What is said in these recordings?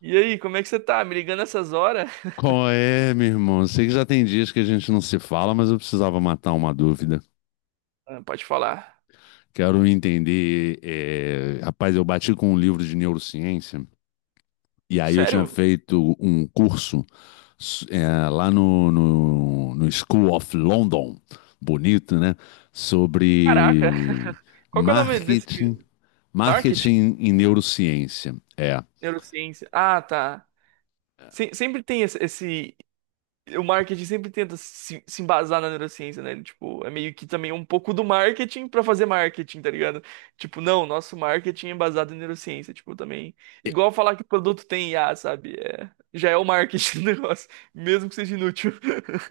E aí, como é que você tá? Me ligando essas horas? Qual é, meu irmão? Sei que já tem dias que a gente não se fala, mas eu precisava matar uma dúvida. Ah, pode falar. Quero entender. Rapaz, eu bati com um livro de neurociência e aí eu tinha Sério? feito um curso lá no School of London, bonito, né? Caraca! Sobre Qual que é o nome desse? marketing, Marketing? marketing e neurociência. É. Neurociência. Ah, tá. Sempre tem esse. O marketing sempre tenta se embasar na neurociência, né? Ele, tipo, é meio que também um pouco do marketing pra fazer marketing, tá ligado? Tipo, não, nosso marketing é baseado em neurociência. Tipo, também. Igual falar que o produto tem IA, sabe? É, já é o marketing do negócio, mesmo que seja inútil.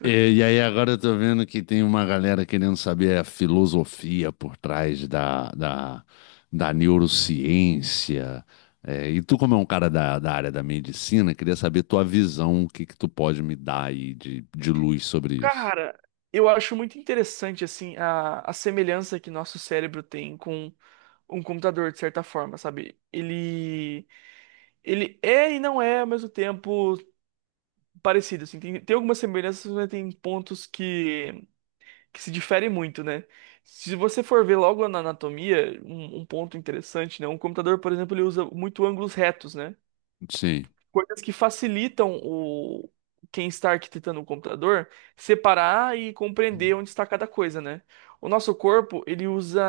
E, e aí agora eu tô vendo que tem uma galera querendo saber a filosofia por trás da neurociência. É, e tu, como é um cara da área da medicina, queria saber tua visão, o que que tu pode me dar aí de luz sobre isso. Cara, eu acho muito interessante assim a semelhança que nosso cérebro tem com um computador de certa forma, sabe? Ele é e não é ao mesmo tempo parecido, assim. Tem algumas semelhanças, mas tem pontos que se diferem muito, né? Se você for ver logo na anatomia, um ponto interessante, né? Um computador, por exemplo, ele usa muito ângulos retos, né? Sim, Coisas que facilitam o quem está arquitetando o computador separar e compreender onde está cada coisa, né? O nosso corpo, ele usa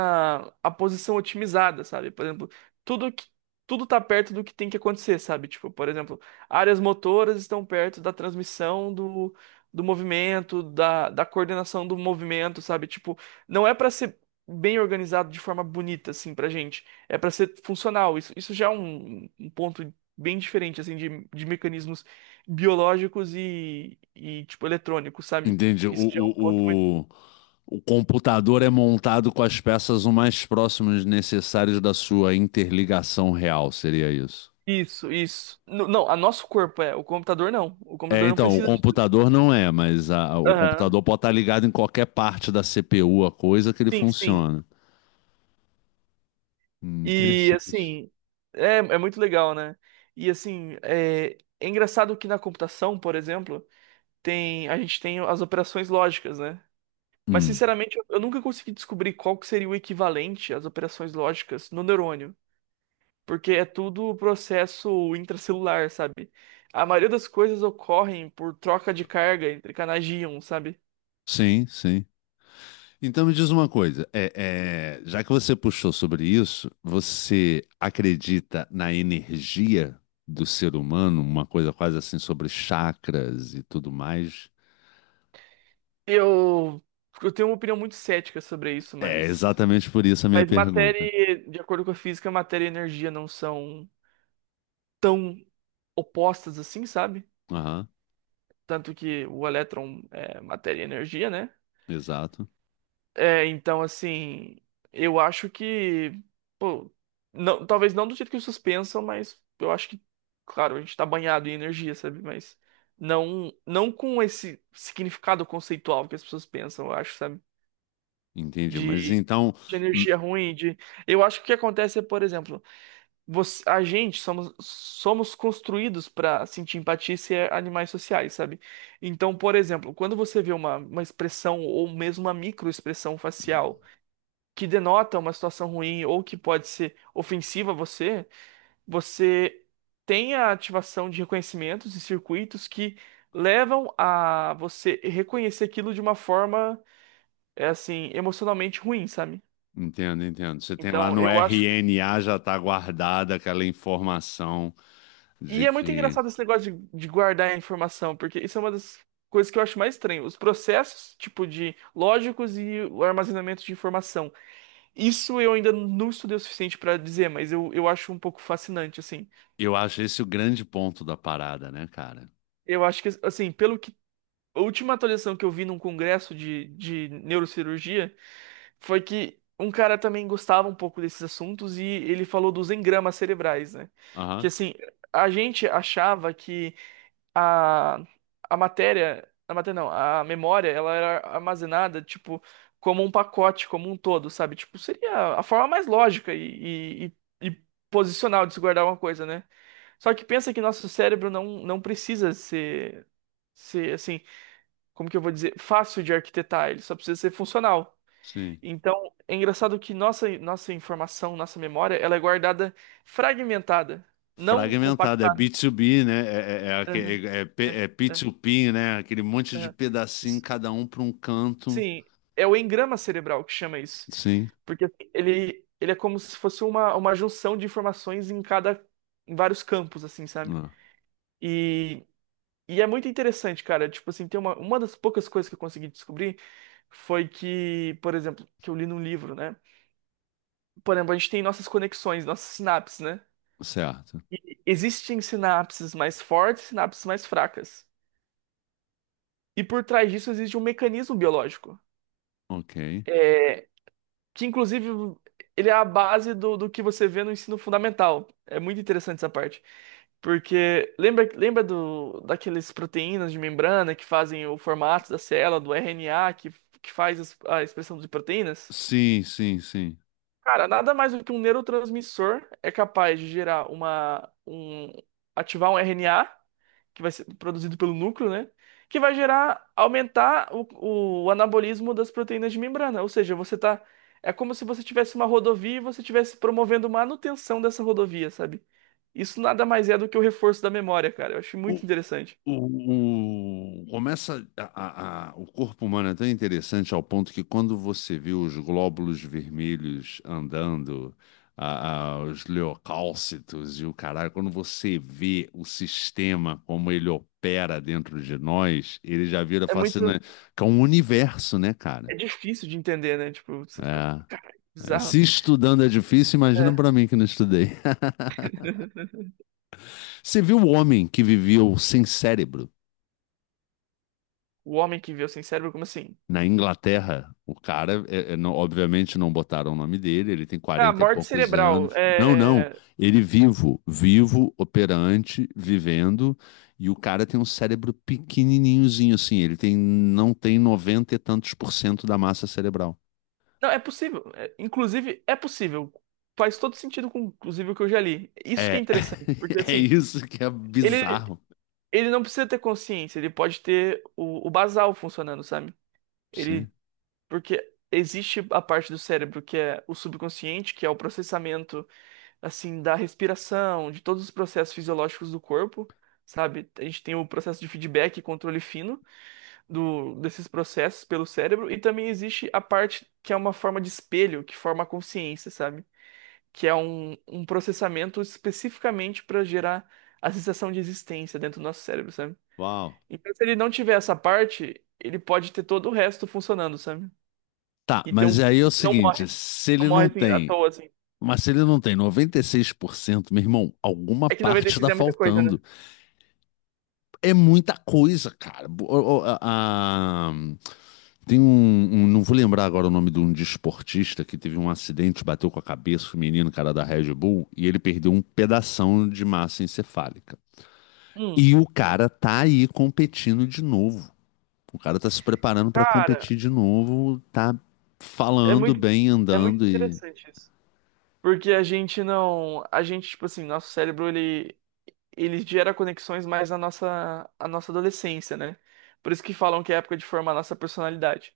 a posição otimizada, sabe? Por exemplo, tudo que tudo tá perto do que tem que acontecer, sabe? Tipo, por exemplo, áreas motoras estão perto da transmissão do movimento, da coordenação do movimento, sabe? Tipo, não é para ser bem organizado de forma bonita, assim, pra gente. É para ser funcional. Isso já é um ponto bem diferente, assim, de mecanismos biológicos tipo, eletrônicos, sabe? entende. Isso já é um ponto muito... O computador é montado com as peças o mais próximas necessárias da sua interligação real, seria isso? Isso, isso. Não, a nosso corpo é, o computador não. O É, computador não então, o precisa... de- computador não é, mas a- o Aham. computador pode estar ligado em qualquer parte da CPU, a coisa que ele Sim, sim. funciona. E, Interessante. assim, é, é muito legal, né? E, assim, é, é engraçado que na computação, por exemplo, tem, a gente tem as operações lógicas, né? Mas, Hum, sinceramente, eu nunca consegui descobrir qual que seria o equivalente às operações lógicas no neurônio. Porque é tudo um processo intracelular, sabe? A maioria das coisas ocorrem por troca de carga entre canais de íon, sabe? sim, sim. Então me diz uma coisa, já que você puxou sobre isso, você acredita na energia do ser humano, uma coisa quase assim sobre chakras e tudo mais? Eu, eu tenho uma opinião muito cética sobre isso, É exatamente por isso a minha mas matéria, pergunta. e- de acordo com a física, matéria e energia não são tão opostas assim, sabe? Aham, Tanto que o elétron é matéria e energia, né? exato. É, então, assim, eu acho que, pô, não, talvez não do jeito que vocês pensam, mas eu acho que, claro, a gente tá banhado em energia, sabe? Mas não, não com esse significado conceitual que as pessoas pensam, eu acho, sabe? Entendi, mas De, então. de energia ruim, de... Eu acho que o que acontece é, por exemplo, você, a gente somos, somos construídos pra sentir empatia e ser animais sociais, sabe? Então, por exemplo, quando você vê uma expressão ou mesmo uma microexpressão Hum. facial que denota uma situação ruim ou que pode ser ofensiva a você, você tem a ativação de reconhecimentos e circuitos que levam a você reconhecer aquilo de uma forma, é assim, emocionalmente ruim, sabe? Entendo, entendo. Você tem lá Então, no eu acho. RNA já está guardada aquela informação E de é muito que. engraçado esse negócio de guardar a informação, porque isso é uma das coisas que eu acho mais estranho. Os processos, tipo, de lógicos e o armazenamento de informação. Isso eu ainda não estudei o suficiente para dizer, mas eu acho um pouco fascinante, assim. Eu acho esse o grande ponto da parada, né, cara? Eu acho que, assim, pelo que. A última atualização que eu vi num congresso de neurocirurgia foi que um cara também gostava um pouco desses assuntos e ele falou dos engramas cerebrais, né? Que, Aham, assim, a gente achava que a, a matéria. A matéria não, a memória, ela era armazenada, tipo, como um pacote, como um todo, sabe? Tipo, seria a forma mais lógica e posicional de se guardar uma coisa, né? Só que pensa que nosso cérebro não precisa ser, assim, como que eu vou dizer, fácil de arquitetar, ele só precisa ser funcional. sim. Então, é engraçado que nossa informação, nossa memória, ela é guardada fragmentada, não Fragmentado, é compactada. B2B, né? É, é, é, aque- Aham, é- é P- é, é é, P2P, né? Aquele monte de aham. pedacinho, Isso. cada um para um canto. Sim, é o engrama cerebral que chama isso, Sim, porque assim, ele é como se fosse uma junção de informações em cada, em vários campos, assim, sabe? ah, E E é muito interessante, cara. Tipo assim, tem uma das poucas coisas que eu consegui descobrir foi que, por exemplo, que eu li num livro, né? Por exemplo, a gente tem nossas conexões, nossas sinapses, né? certo. E existem sinapses mais fortes, sinapses mais fracas. E por trás disso existe um mecanismo biológico. Ok. É, que inclusive ele é a base do que você vê no ensino fundamental. É muito interessante essa parte. Porque lembra, lembra do, daqueles proteínas de membrana que fazem o formato da célula, do RNA, que faz as- a expressão de proteínas? Sim, sim, sim. Cara, nada mais do que um neurotransmissor é capaz de gerar uma, um, ativar um RNA que vai ser produzido pelo núcleo, né? Que vai gerar, aumentar o anabolismo das proteínas de membrana. Ou seja, você tá. É como se você tivesse uma rodovia e você estivesse promovendo manutenção dessa rodovia, sabe? Isso nada mais é do que o reforço da memória, cara. Eu acho muito interessante. Começa o corpo humano é tão interessante ao ponto que quando você vê os glóbulos vermelhos andando, os leucócitos e o caralho, quando você vê o sistema como ele opera dentro de nós, ele já vira É muito. fascinante, que é um universo, né, É cara? difícil de entender, né? Tipo, você fica. É. Cara, É, bizarro. se estudando é difícil, imagina É. pra mim que não estudei. Você viu o homem que viveu sem cérebro? O homem que viveu sem cérebro, como assim? Na Inglaterra, o cara, obviamente não botaram o nome dele, ele tem Ah, 40 e morte poucos cerebral. anos. Não, não, É. ele vivo, vivo, operante, vivendo, e o cara tem um cérebro pequenininhozinho assim, ele tem, não tem 90 e tantos por cento da massa cerebral. Não, é possível. É- inclusive, é possível. Faz todo sentido com, inclusive, o que eu já li. Isso que é É, interessante, porque é assim, isso que é ele, bizarro. ele não precisa ter consciência, ele pode ter o basal funcionando, sabe? Ele, Sim. porque existe a parte do cérebro que é o subconsciente, que é o processamento, assim, da respiração, de todos os processos fisiológicos do corpo, sabe? A gente tem o processo de feedback e controle fino desses processos pelo cérebro, e também existe a parte que é uma forma de espelho, que forma a consciência, sabe? Que é um processamento especificamente para gerar a sensação de existência dentro do nosso cérebro, sabe? Uau. Então, se ele não tiver essa parte, ele pode ter todo o resto funcionando, sabe? Tá, E ter um mas aí é o corpo que não morre, seguinte, se não ele morre não assim, à tem, toa, assim. mas se ele não tem 96%, meu irmão, alguma É que parte 96 está é muita coisa, né? faltando. É muita coisa, cara. a- a- tem um, Não vou lembrar agora o nome de um desportista que teve um acidente, bateu com a cabeça o menino, cara da Red Bull, e ele perdeu um pedação de massa encefálica. Hum, E o cara tá aí competindo de novo. O cara tá se preparando pra cara, competir de novo, tá é falando muito, bem, é muito andando e. interessante isso. Porque a gente não, a gente, tipo assim, nosso cérebro, ele gera conexões mais na nossa, a nossa adolescência, né? Por isso que falam que é a época de formar a nossa personalidade.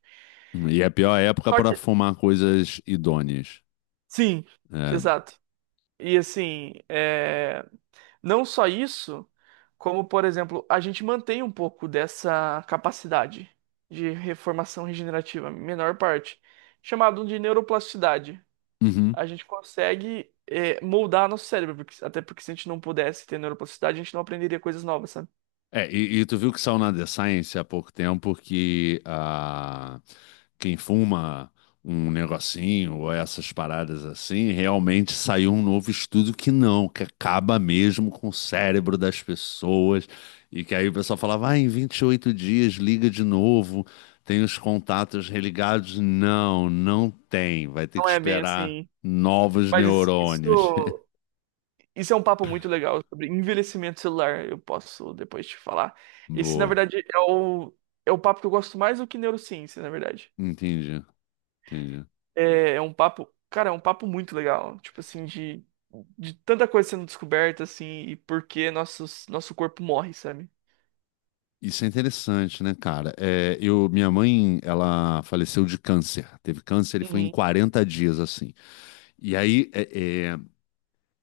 E é a pior época Só pra que fumar coisas idôneas. sim, É. exato. E assim, é, não só isso, como, por exemplo, a gente mantém um pouco dessa capacidade de reformação regenerativa, menor parte, chamado de neuroplasticidade. Uhum. A gente consegue é, moldar nosso cérebro, porque- até porque se a gente não pudesse ter neuroplasticidade, a gente não aprenderia coisas novas, sabe? É, e tu viu que saiu na The Science há pouco tempo que ah, quem fuma um negocinho ou essas paradas assim, realmente saiu um novo estudo que não, que acaba mesmo com o cérebro das pessoas. E que aí o pessoal falava, ah, em 28 dias liga de novo, tem os contatos religados. Não, não tem, vai ter Não que é bem esperar assim. novos Mas isso, neurônios. isso isso é um papo muito legal sobre envelhecimento celular. Eu posso depois te falar. Esse, na Boa, verdade, é é o papo que eu gosto mais do que neurociência, na verdade. entendi, entendi. É, é um papo, cara, é um papo muito legal. Tipo assim, de tanta coisa sendo descoberta, assim, e por que nossos, nosso corpo morre, sabe? Isso é interessante, né, cara? É, eu, minha mãe, ela faleceu de câncer. Teve câncer e foi em Uhum. 40 dias, assim. E aí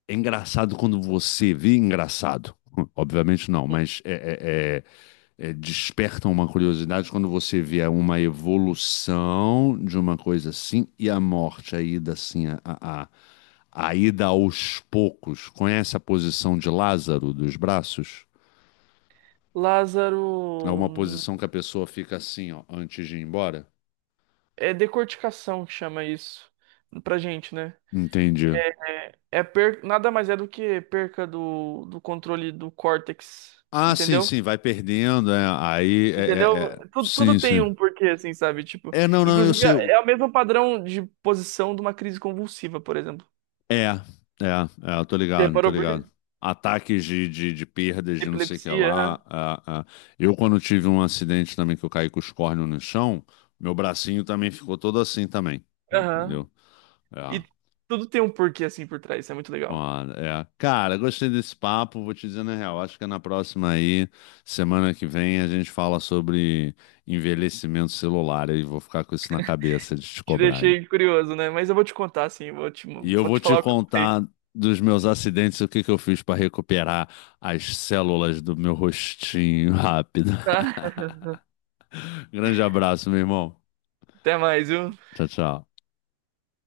é engraçado quando você vê engraçado. Obviamente não, mas é, desperta uma curiosidade quando você vê uma evolução de uma coisa assim e a morte, a ida assim, a ida aos poucos. Conhece a posição de Lázaro dos braços? É Lázaro. uma Hum, posição que a pessoa fica assim, ó, antes de ir embora? é decorticação que chama isso pra gente, né? Entendi. É, nada mais é do que perca do controle do córtex, Ah, sim, entendeu? sim, vai perdendo, é, aí, é, é, Entendeu? é, Tudo, sim, tudo tem sim. um porquê, assim, sabe? Tipo, É, não, não, eu inclusive sei, é é o mesmo padrão de posição de uma crise convulsiva, por exemplo. é, eu tô Você ligado, tô reparou por quê? ligado. Ataques de perdas, de não sei o que Epilepsia, aham. lá, é, é. Eu, quando tive um acidente também, que eu caí com os córneos no chão, meu bracinho também ficou todo assim também, Aham. entendeu? É. E tudo tem um porquê, assim, por trás. Isso é muito legal. Foda, é. Cara, gostei desse papo, vou te dizer na real. Acho que é na próxima aí, semana que vem, a gente fala sobre envelhecimento celular e vou ficar com isso na cabeça de te Te cobrar, hein? deixei curioso, né? Mas eu vou te contar, assim, E eu vou vou te te falar o que eu sei. contar dos meus acidentes, o que que eu fiz para recuperar as células do meu rostinho rápido. Tá? Grande abraço, meu irmão. Até mais, viu? Tchau, tchau.